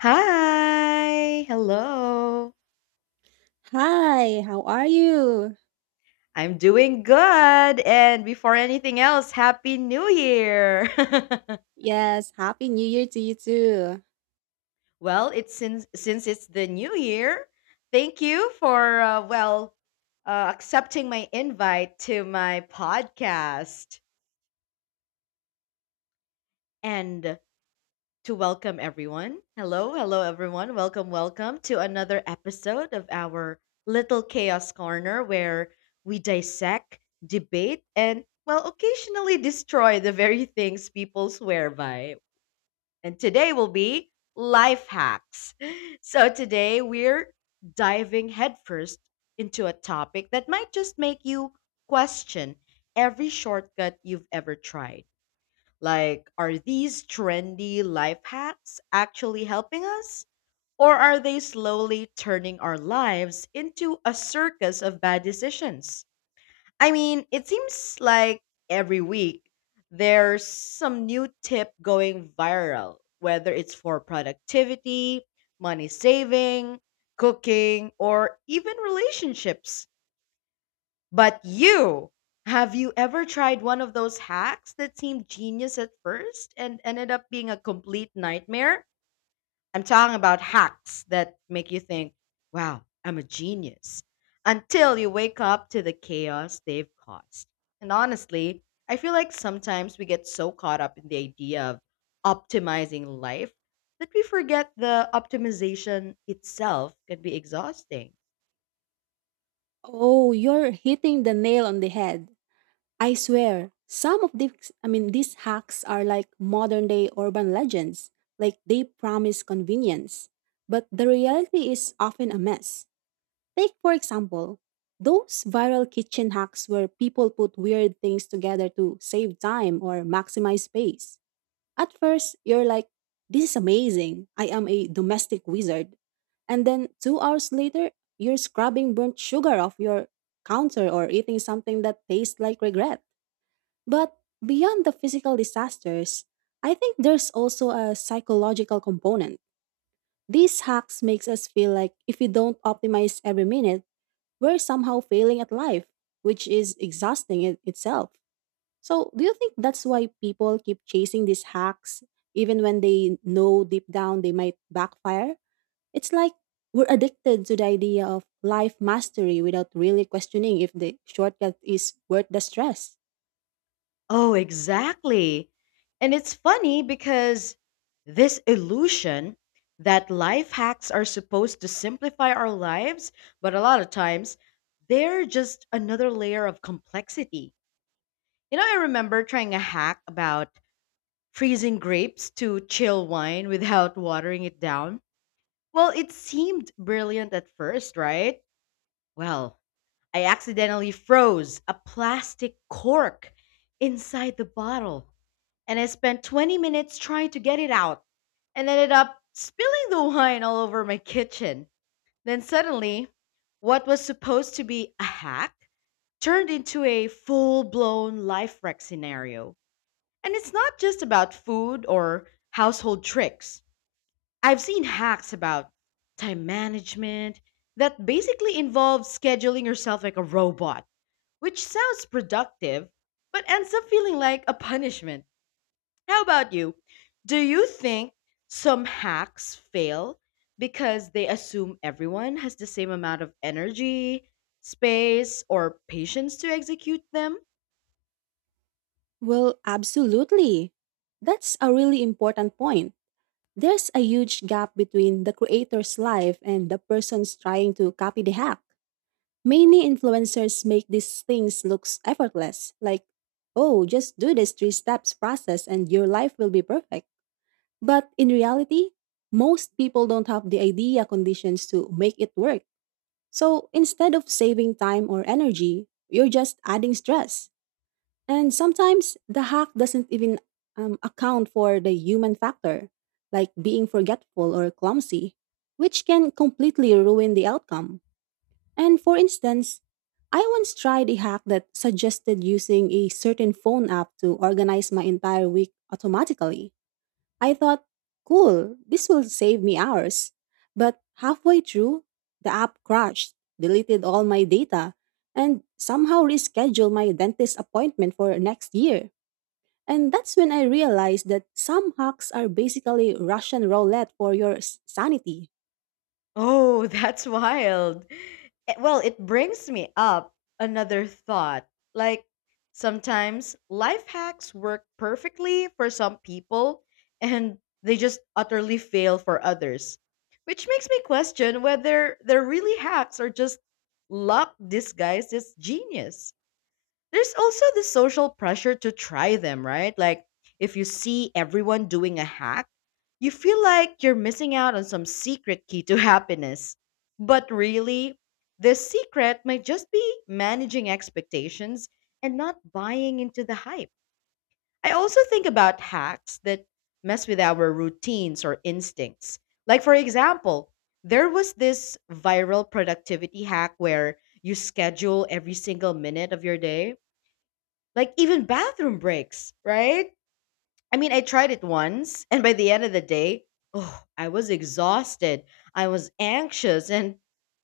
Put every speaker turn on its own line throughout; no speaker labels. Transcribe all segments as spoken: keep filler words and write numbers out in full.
Hi, hello.
Hi, how are you?
I'm doing good. And before anything else, happy new year.
Yes, happy new year to you too.
well, it's since since it's the new year. Thank you for uh, well uh, accepting my invite to my podcast. And to welcome everyone. Hello, hello, everyone. Welcome, welcome to another episode of our Little Chaos Corner, where we dissect, debate, and, well, occasionally destroy the very things people swear by. And today will be life hacks. So today we're diving headfirst into a topic that might just make you question every shortcut you've ever tried. Like, are these trendy life hacks actually helping us? Or are they slowly turning our lives into a circus of bad decisions? I mean, it seems like every week there's some new tip going viral, whether it's for productivity, money saving, cooking, or even relationships. But you, have you ever tried one of those hacks that seemed genius at first and ended up being a complete nightmare? I'm talking about hacks that make you think, wow, I'm a genius, until you wake up to the chaos they've caused. And honestly, I feel like sometimes we get so caught up in the idea of optimizing life that we forget the optimization itself can be exhausting.
Oh, you're hitting the nail on the head. I swear, some of these, I mean, these hacks are like modern day urban legends. Like they promise convenience, but the reality is often a mess. Take, for example, those viral kitchen hacks where people put weird things together to save time or maximize space. At first, you're like, this is amazing. I am a domestic wizard. And then two hours later, you're scrubbing burnt sugar off your counter or eating something that tastes like regret. But beyond the physical disasters, I think there's also a psychological component. These hacks makes us feel like if we don't optimize every minute, we're somehow failing at life, which is exhausting in itself. So, do you think that's why people keep chasing these hacks even when they know deep down they might backfire? It's like we're addicted to the idea of life mastery without really questioning if the shortcut is worth the stress.
Oh, exactly. And it's funny because this illusion that life hacks are supposed to simplify our lives, but a lot of times they're just another layer of complexity. You know, I remember trying a hack about freezing grapes to chill wine without watering it down. Well, it seemed brilliant at first, right? Well, I accidentally froze a plastic cork inside the bottle and I spent twenty minutes trying to get it out and ended up spilling the wine all over my kitchen. Then suddenly, what was supposed to be a hack turned into a full blown life wreck scenario. And it's not just about food or household tricks. I've seen hacks about time management that basically involve scheduling yourself like a robot, which sounds productive but ends up feeling like a punishment. How about you? Do you think some hacks fail because they assume everyone has the same amount of energy, space, or patience to execute them?
Well, absolutely. That's a really important point. There's a huge gap between the creator's life and the person's trying to copy the hack. Many influencers make these things look effortless, like, oh, just do this three steps process and your life will be perfect. But in reality, most people don't have the idea conditions to make it work. So instead of saving time or energy, you're just adding stress. And sometimes the hack doesn't even um, account for the human factor, like being forgetful or clumsy, which can completely ruin the outcome. And for instance, I once tried a hack that suggested using a certain phone app to organize my entire week automatically. I thought, cool, this will save me hours. But halfway through, the app crashed, deleted all my data, and somehow rescheduled my dentist appointment for next year. And that's when I realized that some hacks are basically Russian roulette for your s- sanity.
Oh, that's wild. Eh, well, it brings me up another thought. Like, sometimes life hacks work perfectly for some people and they just utterly fail for others, which makes me question whether they're really hacks or just luck disguised as genius. There's also the social pressure to try them, right? Like if you see everyone doing a hack, you feel like you're missing out on some secret key to happiness. But really, the secret might just be managing expectations and not buying into the hype. I also think about hacks that mess with our routines or instincts. Like, for example, there was this viral productivity hack where you schedule every single minute of your day like even bathroom breaks, right? I mean, I tried it once, and by the end of the day, oh, I was exhausted. I was anxious and,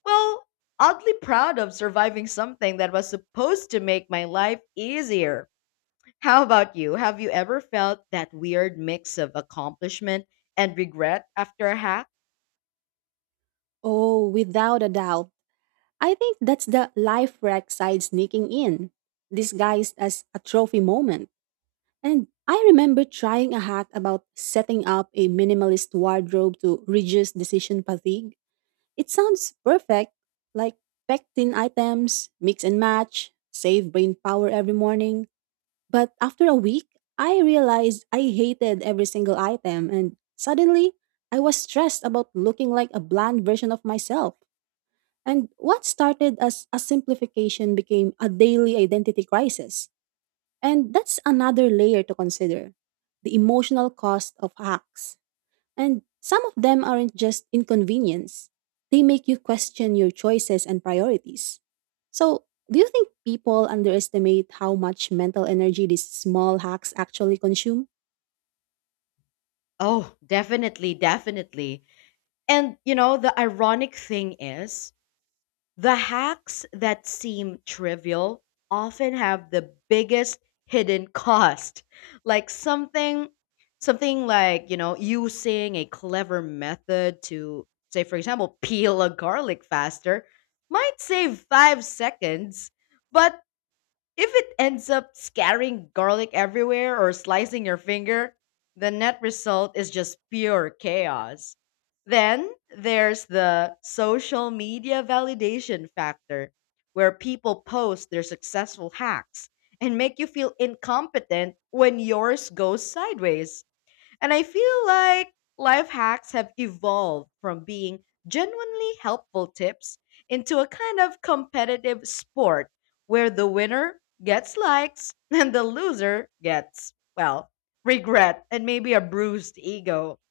well, oddly proud of surviving something that was supposed to make my life easier. How about you? Have you ever felt that weird mix of accomplishment and regret after a hack?
Oh, without a doubt. I think that's the life wreck side sneaking in, disguised as a trophy moment. And I remember trying a hack about setting up a minimalist wardrobe to reduce decision fatigue. It sounds perfect, like pectin items, mix and match, save brain power every morning. But after a week, I realized I hated every single item, and suddenly I was stressed about looking like a bland version of myself. And what started as a simplification became a daily identity crisis. And that's another layer to consider the emotional cost of hacks. And some of them aren't just inconvenience, they make you question your choices and priorities. So, do you think people underestimate how much mental energy these small hacks actually consume?
Oh, definitely, definitely. And you know, the ironic thing is, the hacks that seem trivial often have the biggest hidden cost. Like something something like, you know, using a clever method to, say for example, peel a garlic faster might save five seconds, but if it ends up scattering garlic everywhere or slicing your finger, the net result is just pure chaos. Then there's the social media validation factor, where people post their successful hacks and make you feel incompetent when yours goes sideways. And I feel like life hacks have evolved from being genuinely helpful tips into a kind of competitive sport where the winner gets likes and the loser gets, well, regret and maybe a bruised ego.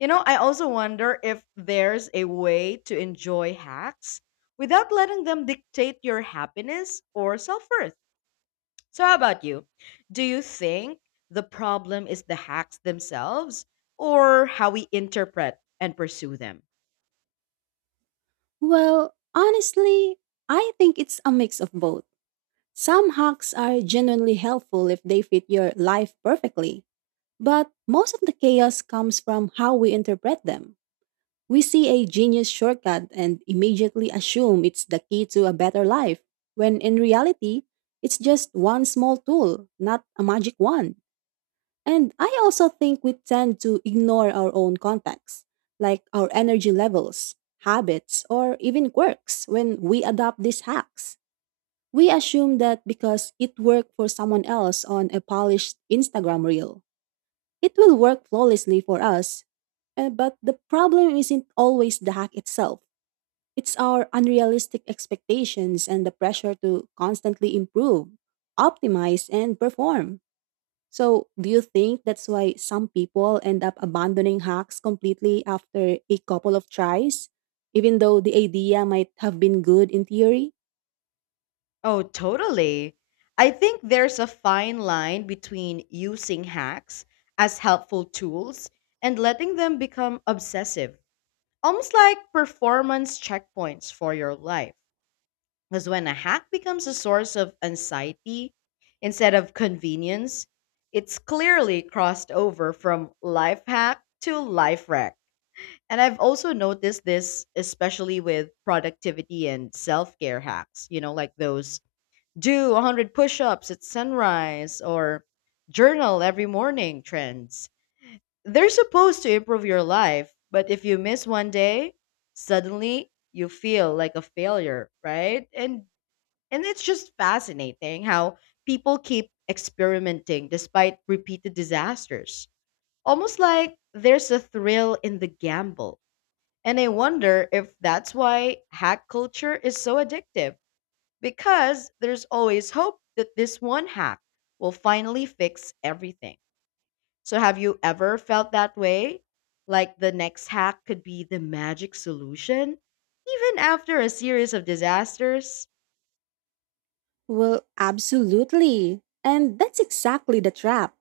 You know, I also wonder if there's a way to enjoy hacks without letting them dictate your happiness or self worth. So, how about you? Do you think the problem is the hacks themselves or how we interpret and pursue them?
Well, honestly, I think it's a mix of both. Some hacks are genuinely helpful if they fit your life perfectly, but most of the chaos comes from how we interpret them. We see a genius shortcut and immediately assume it's the key to a better life, when in reality, it's just one small tool, not a magic wand. And I also think we tend to ignore our own contacts, like our energy levels, habits, or even quirks when we adopt these hacks. We assume that because it worked for someone else on a polished Instagram reel, it will work flawlessly for us. Uh, but the problem isn't always the hack itself. It's our unrealistic expectations and the pressure to constantly improve, optimize, and perform. So, do you think that's why some people end up abandoning hacks completely after a couple of tries, even though the idea might have been good in theory?
Oh, totally. I think there's a fine line between using hacks as helpful tools and letting them become obsessive, almost like performance checkpoints for your life. Because when a hack becomes a source of anxiety instead of convenience, it's clearly crossed over from life hack to life wreck. And I've also noticed this, especially with productivity and self care hacks, you know, like those do one hundred push ups at sunrise or journal every morning trends. They're supposed to improve your life, but if you miss one day, suddenly you feel like a failure, right? And and it's just fascinating how people keep experimenting despite repeated disasters. Almost like there's a thrill in the gamble. And I wonder if that's why hack culture is so addictive, because there's always hope that this one hack will finally fix everything. So, have you ever felt that way? Like the next hack could be the magic solution? Even after a series of disasters?
Well, absolutely. And that's exactly the trap.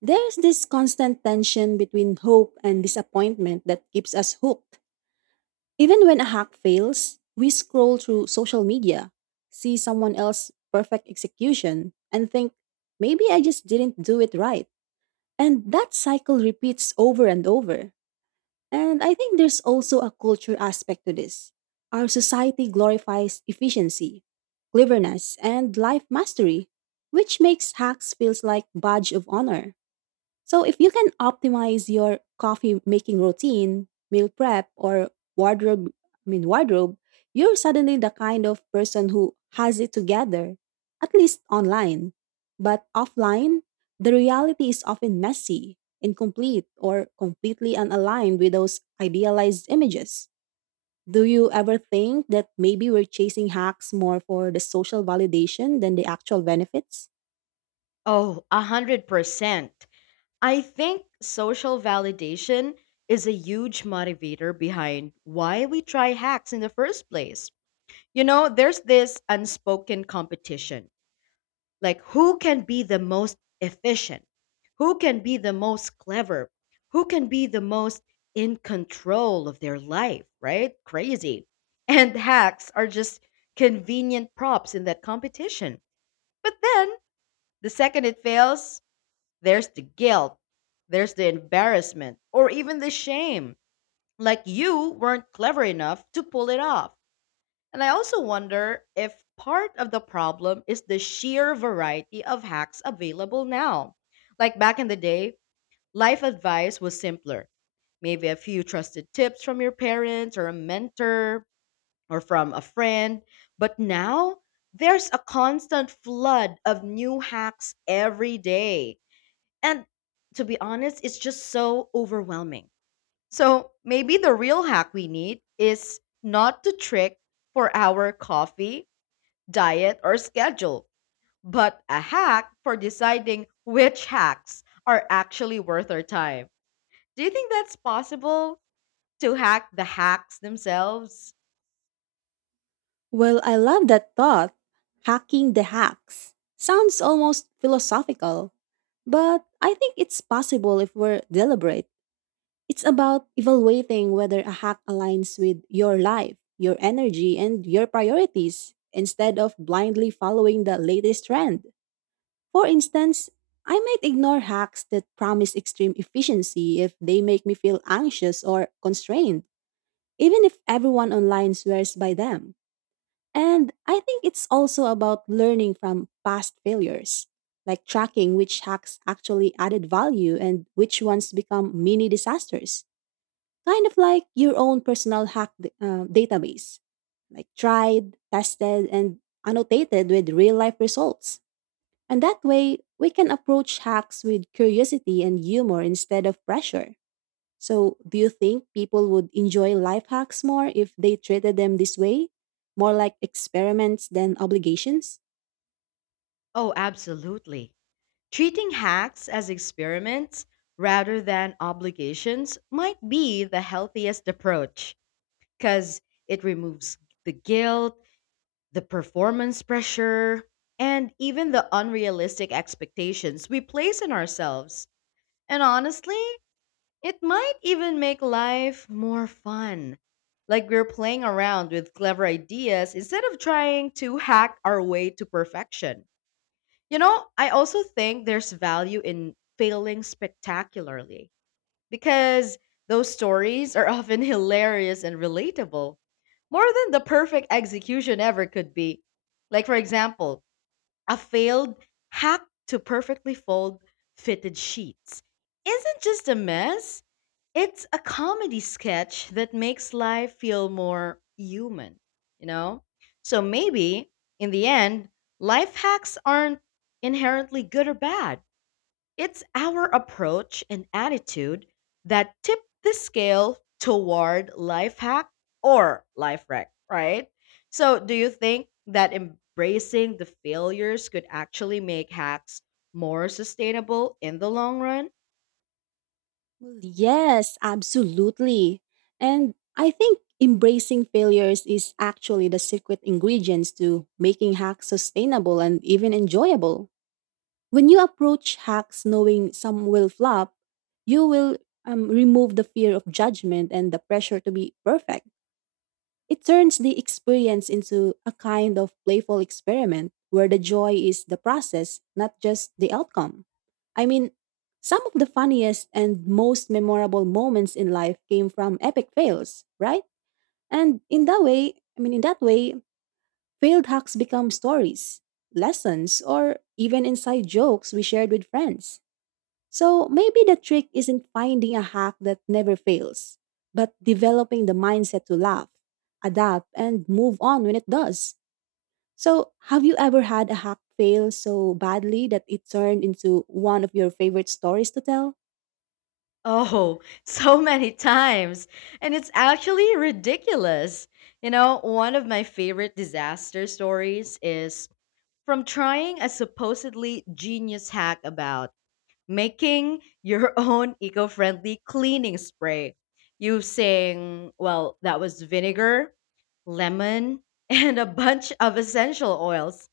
There's this constant tension between hope and disappointment that keeps us hooked. Even when a hack fails, we scroll through social media, see someone else's perfect execution, and think, maybe I just didn't do it right. And that cycle repeats over and over. And I think there's also a culture aspect to this. Our society glorifies efficiency, cleverness, and life mastery, which makes hacks feels like badge of honor. So if you can optimize your coffee making routine, meal prep, or wardrobe, I mean wardrobe, you're suddenly the kind of person who has it together, at least online. But offline, the reality is often messy, incomplete, or completely unaligned with those idealized images. Do you ever think that maybe we're chasing hacks more for the social validation than the actual benefits?
Oh, a hundred percent. I think social validation is a huge motivator behind why we try hacks in the first place. You know, there's this unspoken competition, like who can be the most efficient, who can be the most clever, who can be the most in control of their life, right? Crazy. And hacks are just convenient props in that competition. But then the second it fails, there's the guilt, there's the embarrassment, or even the shame. Like you weren't clever enough to pull it off. And I also wonder if part of the problem is the sheer variety of hacks available now. Like back in the day, life advice was simpler. Maybe a few trusted tips from your parents or a mentor or from a friend. But now, there's a constant flood of new hacks every day. And to be honest, it's just so overwhelming. So maybe the real hack we need is not to trick for our coffee, diet, or schedule, but a hack for deciding which hacks are actually worth our time. Do you think that's possible, to hack the hacks themselves?
Well, I love that thought. Hacking the hacks. Sounds almost philosophical, but I think it's possible if we're deliberate. It's about evaluating whether a hack aligns with your life, your energy, and your priorities, instead of blindly following the latest trend. For instance, I might ignore hacks that promise extreme efficiency if they make me feel anxious or constrained, even if everyone online swears by them. And I think it's also about learning from past failures, like tracking which hacks actually added value and which ones become mini disasters, kind of like your own personal hack d- uh, database, like tried, tested, and annotated with real life results. And that way, we can approach hacks with curiosity and humor instead of pressure. So, do you think people would enjoy life hacks more if they treated them this way? More like experiments than obligations?
Oh, absolutely. Treating hacks as experiments rather than obligations might be the healthiest approach because it removes the guilt, the performance pressure, and even the unrealistic expectations we place on ourselves. And honestly, it might even make life more fun. Like we're playing around with clever ideas instead of trying to hack our way to perfection. You know, I also think there's value in failing spectacularly because those stories are often hilarious and relatable, more than the perfect execution ever could be. Like, for example, a failed hack to perfectly fold fitted sheets isn't just a mess, it's a comedy sketch that makes life feel more human, you know? So maybe, in the end, life hacks aren't inherently good or bad, it's our approach and attitude that tip the scale toward life hack or life wreck, right? So, do you think that embracing the failures could actually make hacks more sustainable in the long run?
Well, yes, absolutely. And I think embracing failures is actually the secret ingredients to making hacks sustainable and even enjoyable. When you approach hacks knowing some will flop, you will um, remove the fear of judgment and the pressure to be perfect. It turns the experience into a kind of playful experiment where the joy is the process, not just the outcome. I mean, some of the funniest and most memorable moments in life came from epic fails, right? And in that way, I mean, in that way, failed hacks become stories, lessons, or even inside jokes we shared with friends. So maybe the trick isn't finding a hack that never fails, but developing the mindset to laugh, adapt, and move on when it does. So, have you ever had a hack fail so badly that it turned into one of your favorite stories to tell?
Oh, so many times. And it's actually ridiculous. You know, one of my favorite disaster stories is from trying a supposedly genius hack about making your own eco-friendly cleaning spray using, well, that was vinegar, lemon, and a bunch of essential oils.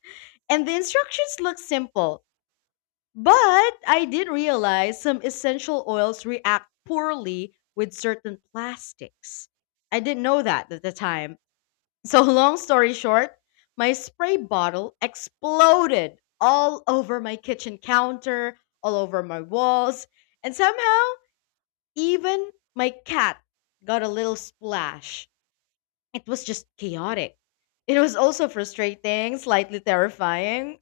And the instructions look simple, but I did realize some essential oils react poorly with certain plastics. I didn't know that at the time. So, long story short, my spray bottle exploded all over my kitchen counter, all over my walls, and somehow even my cat got a little splash. It was just chaotic. It was also frustrating, slightly terrifying,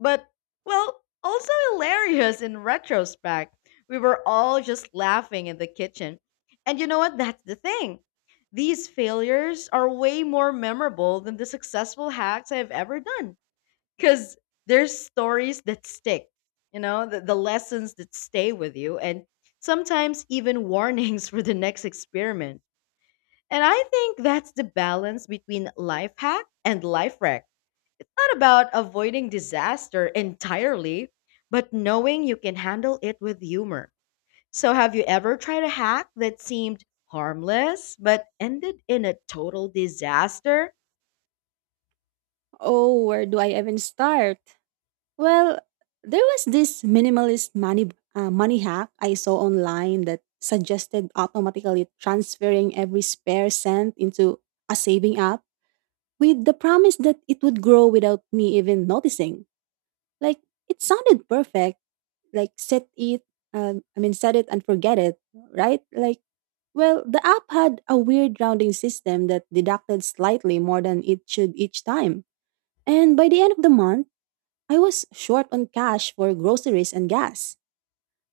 but, well, also hilarious in retrospect. We were all just laughing in the kitchen. And you know what? That's the thing. These failures are way more memorable than the successful hacks I've ever done because there's stories that stick, you know, the, the lessons that stay with you, and sometimes even warnings for the next experiment. And I think that's the balance between life hack and life wreck, not about avoiding disaster entirely, but knowing you can handle it with humor. So, have you ever tried a hack that seemed harmless but ended in a total disaster?
Oh, where do I even start? Well, there was this minimalist money uh, money hack I saw online that suggested automatically transferring every spare cent into a saving app with the promise that it would grow without me even noticing. Like it sounded perfect. Like set it, um, I mean set it and forget it, right? Like well, the app had a weird rounding system that deducted slightly more than it should each time. And by the end of the month, I was short on cash for groceries and gas.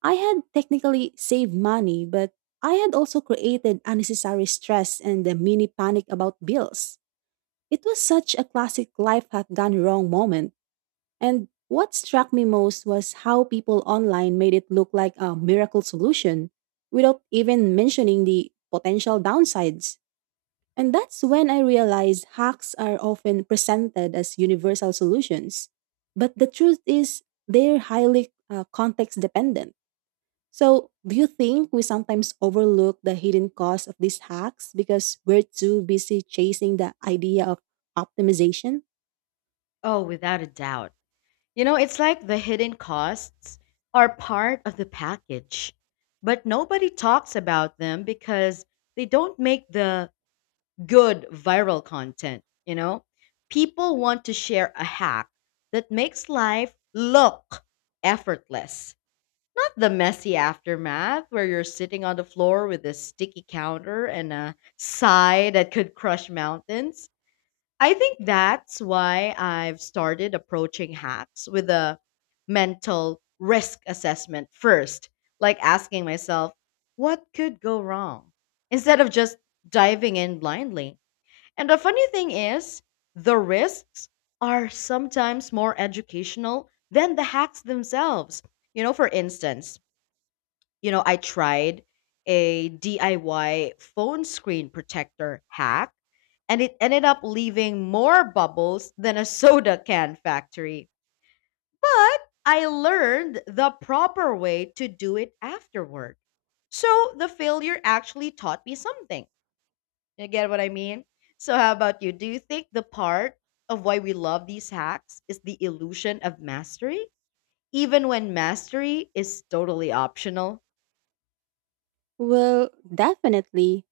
I had technically saved money, but I had also created unnecessary stress and a mini panic about bills. It was such a classic life hack gone wrong moment. And what struck me most was how people online made it look like a miracle solution without even mentioning the potential downsides. And that's when I realized hacks are often presented as universal solutions. But the truth is, they're highly uh, context dependent. So, do you think we sometimes overlook the hidden costs of these hacks because we're too busy chasing the idea of optimization?
Oh, without a doubt. You know, it's like the hidden costs are part of the package, but nobody talks about them because they don't make the good viral content, you know? People want to share a hack that makes life look effortless. Not the messy aftermath where you're sitting on the floor with a sticky counter and a sigh that could crush mountains. I think that's why I've started approaching hacks with a mental risk assessment first, like asking myself, what could go wrong? Instead of just diving in blindly. And the funny thing is, the risks are sometimes more educational than the hacks themselves. You know, for instance, you know, I tried a D I Y phone screen protector hack and it ended up leaving more bubbles than a soda can factory. But I learned the proper way to do it afterward. So the failure actually taught me something. You get what I mean? So, how about you? Do you think the part of why we love these hacks is the illusion of mastery, even when mastery is totally optional?
Well, definitely.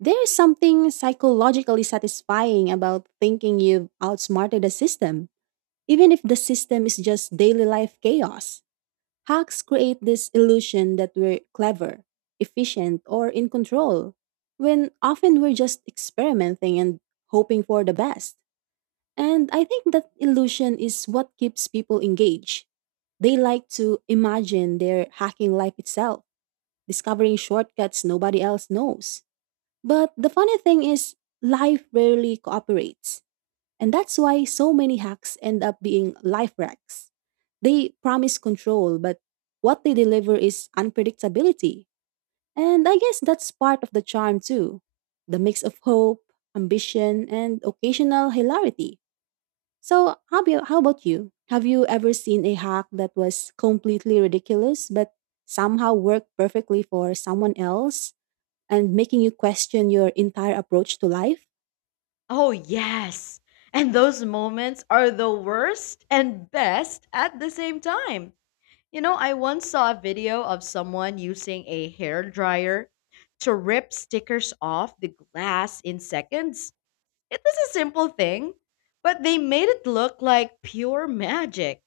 There's something psychologically satisfying about thinking you've outsmarted a system, even if the system is just daily life chaos. Hacks create this illusion that we're clever, efficient, or in control, when often we're just experimenting and hoping for the best. And I think that illusion is what keeps people engaged. They like to imagine they're hacking life itself, discovering shortcuts nobody else knows. But the funny thing is, life rarely cooperates. And that's why so many hacks end up being life wrecks. They promise control, but what they deliver is unpredictability. And I guess that's part of the charm too the mix of hope, ambition, and occasional hilarity. So, how, about- how about you? Have you ever seen a hack that was completely ridiculous but somehow worked perfectly for someone else? And making you question your entire approach to life?
Oh, yes. And those moments are the worst and best at the same time. You know, I once saw a video of someone using a hair dryer to rip stickers off the glass in seconds. It was a simple thing, but they made it look like pure magic.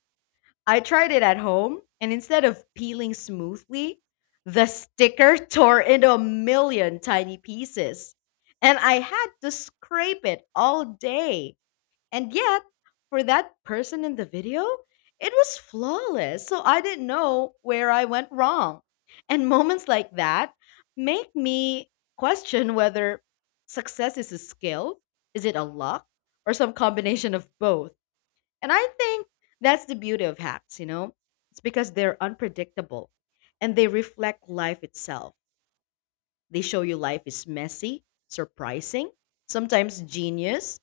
I tried it at home, and instead of peeling smoothly, the sticker tore into a million tiny pieces. And I had to scrape it all day. And yet, for that person in the video, it was flawless. So I didn't know where I went wrong. And moments like that make me question whether success is a skill, is it a luck, or some combination of both? And I think that's the beauty of hacks, you know? It's because they're unpredictable and they reflect life itself. They show you life is messy, surprising, sometimes genius,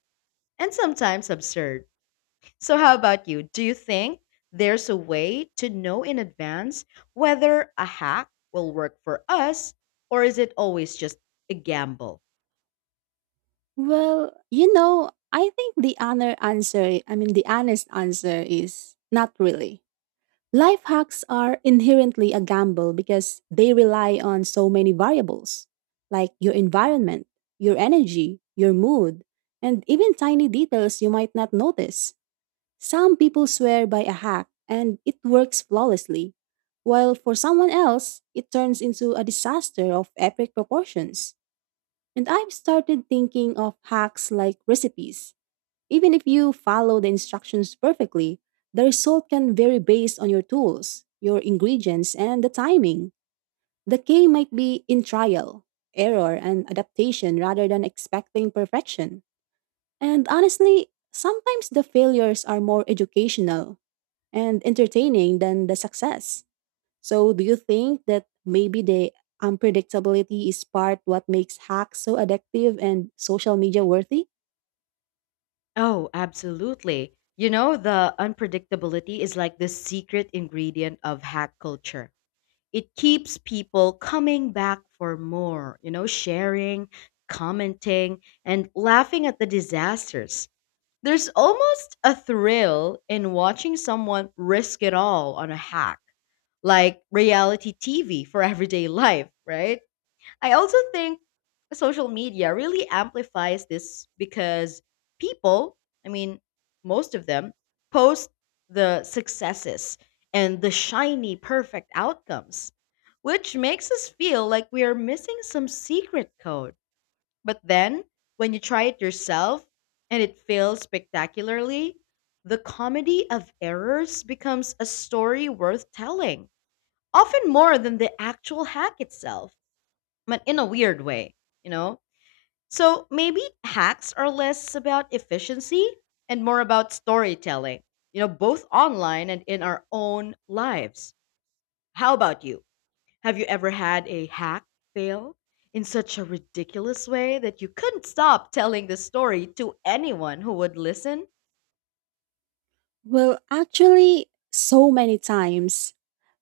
and sometimes absurd. So, how about you? Do you think there's a way to know in advance whether a hack will work for us, or is it always just a gamble?
Well, you know, I think the honor answer, I mean, the honest answer is not really. Life hacks are inherently a gamble because they rely on so many variables like your environment, your energy, your mood, and even tiny details you might not notice. Some people swear by a hack and it works flawlessly, while for someone else, it turns into a disaster of epic proportions. And I've started thinking of hacks like recipes. Even if you follow the instructions perfectly, the result can vary based on your tools, your ingredients, and the timing. The key might be in trial, error, and adaptation rather than expecting perfection. And honestly, sometimes the failures are more educational and entertaining than the success. So, do you think that maybe the unpredictability is part what makes hacks so addictive and social media worthy?
Oh, absolutely. You know, the unpredictability is like the secret ingredient of hack culture. It keeps people coming back for more, you know, sharing, commenting, and laughing at the disasters. There's almost a thrill in watching someone risk it all on a hack, like reality T V for everyday life, right? I also think social media really amplifies this because people, I mean, most of them, post the successes and the shiny, perfect outcomes, which makes us feel like we are missing some secret code. But then, when you try it yourself and it fails spectacularly, the comedy of errors becomes a story worth telling, often more than the actual hack itself, but in a weird way, you know? So maybe hacks are less about efficiency and more about storytelling, you know, both online and in our own lives. How about you? Have you ever had a hack fail in such a ridiculous way that you couldn't stop telling the story to anyone who would listen?
Well, actually, so many times.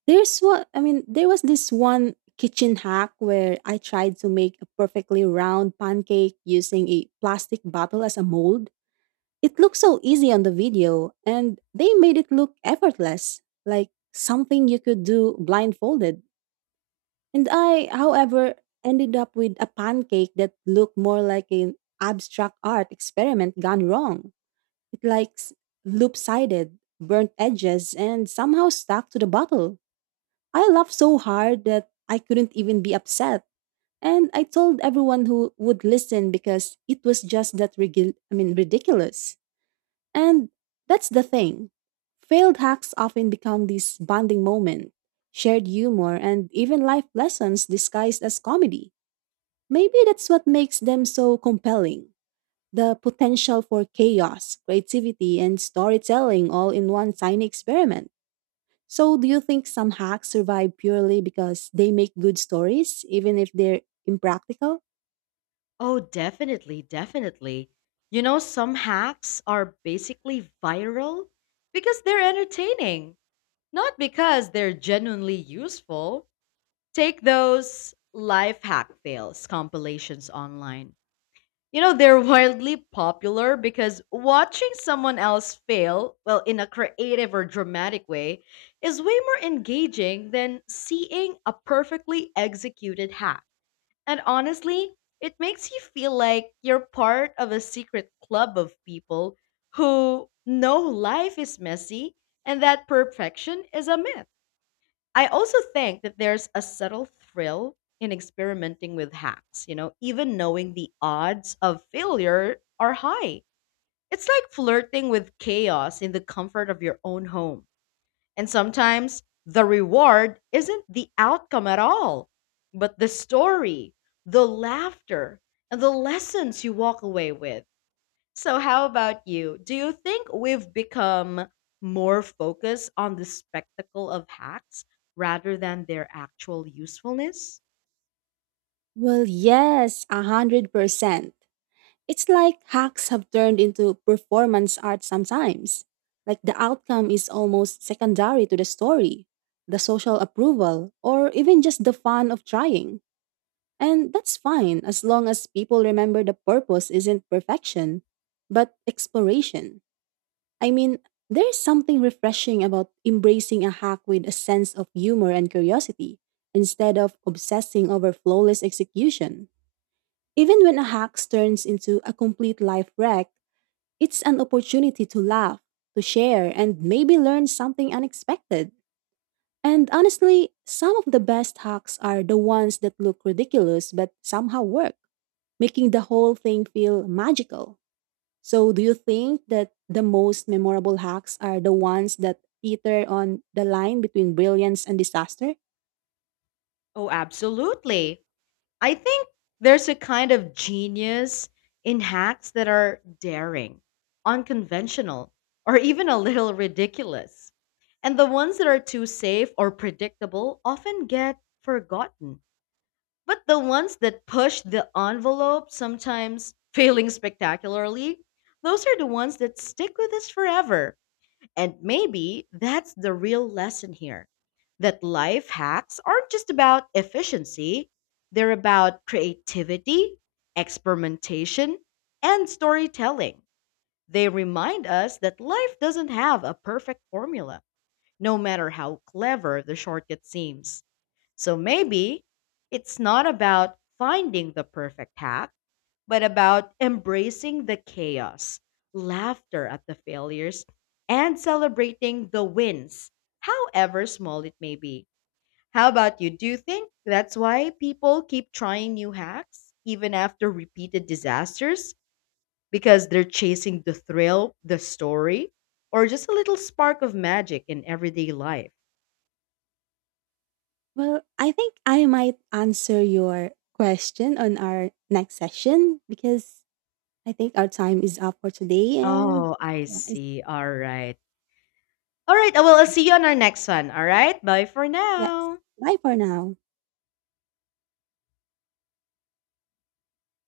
There's what I mean, there was this one kitchen hack where I tried to make a perfectly round pancake using a plastic bottle as a mold. It looked so easy on the video, and they made it look effortless, like something you could do blindfolded. And I, however, ended up with a pancake that looked more like an abstract art experiment gone wrong. It like s- loop-sided, burnt edges, and somehow stuck to the bottle. I laughed so hard that I couldn't even be upset. And I told everyone who would listen because it was just that rigi- I mean ridiculous. And that's the thing. Failed hacks often become this bonding moment, shared humor, and even life lessons disguised as comedy. Maybe that's what makes them so compelling. The potential for chaos, creativity, and storytelling all in one tiny experiment. So, do you think some hacks survive purely because they make good stories, even if they're impractical?
Oh, definitely, definitely. You know, some hacks are basically viral because they're entertaining, not because they're genuinely useful. Take those life hack fails compilations online. You know, they're wildly popular because watching someone else fail, well, in a creative or dramatic way, is way more engaging than seeing a perfectly executed hack. And honestly, it makes you feel like you're part of a secret club of people who know life is messy and that perfection is a myth. I also think that there's a subtle thrill in experimenting with hacks, you know, even knowing the odds of failure are high. It's like flirting with chaos in the comfort of your own home. And sometimes the reward isn't the outcome at all, but the story, the laughter, and the lessons you walk away with. So, how about you? Do you think we've become more focused on the spectacle of hacks rather than their actual usefulness?
Well, yes, a hundred percent. It's like hacks have turned into performance art sometimes. Like the outcome is almost secondary to the story, the social approval, or even just the fun of trying. And that's fine as long as people remember the purpose isn't perfection, but exploration. I mean, there's something refreshing about embracing a hack with a sense of humor and curiosity instead of obsessing over flawless execution. Even when a hack turns into a complete life wreck, it's an opportunity to laugh, to share, and maybe learn something unexpected. And honestly, some of the best hacks are the ones that look ridiculous but somehow work, making the whole thing feel magical. So, do you think that the most memorable hacks are the ones that teeter on the line between brilliance and disaster?
Oh, absolutely. I think there's a kind of genius in hacks that are daring, unconventional, or even a little ridiculous. And the ones that are too safe or predictable often get forgotten. But the ones that push the envelope, sometimes failing spectacularly, those are the ones that stick with us forever. And maybe that's the real lesson here, that life hacks aren't just about efficiency, they're about creativity, experimentation, and storytelling. They remind us that life doesn't have a perfect formula, no matter how clever the shortcut seems. So maybe it's not about finding the perfect hack, but about embracing the chaos, laughter at the failures, and celebrating the wins, however small it may be. How about you? Do you think that's why people keep trying new hacks even after repeated disasters? Because they're chasing the thrill, the story, or just a little spark of magic in everyday life.
Well, I think I might answer your question on our next session because I think our time is up for today and
Oh, I
well,
see. All right. All right. Well, I'll see you on our next one. All right. Bye for
yes.
now.
Bye for now.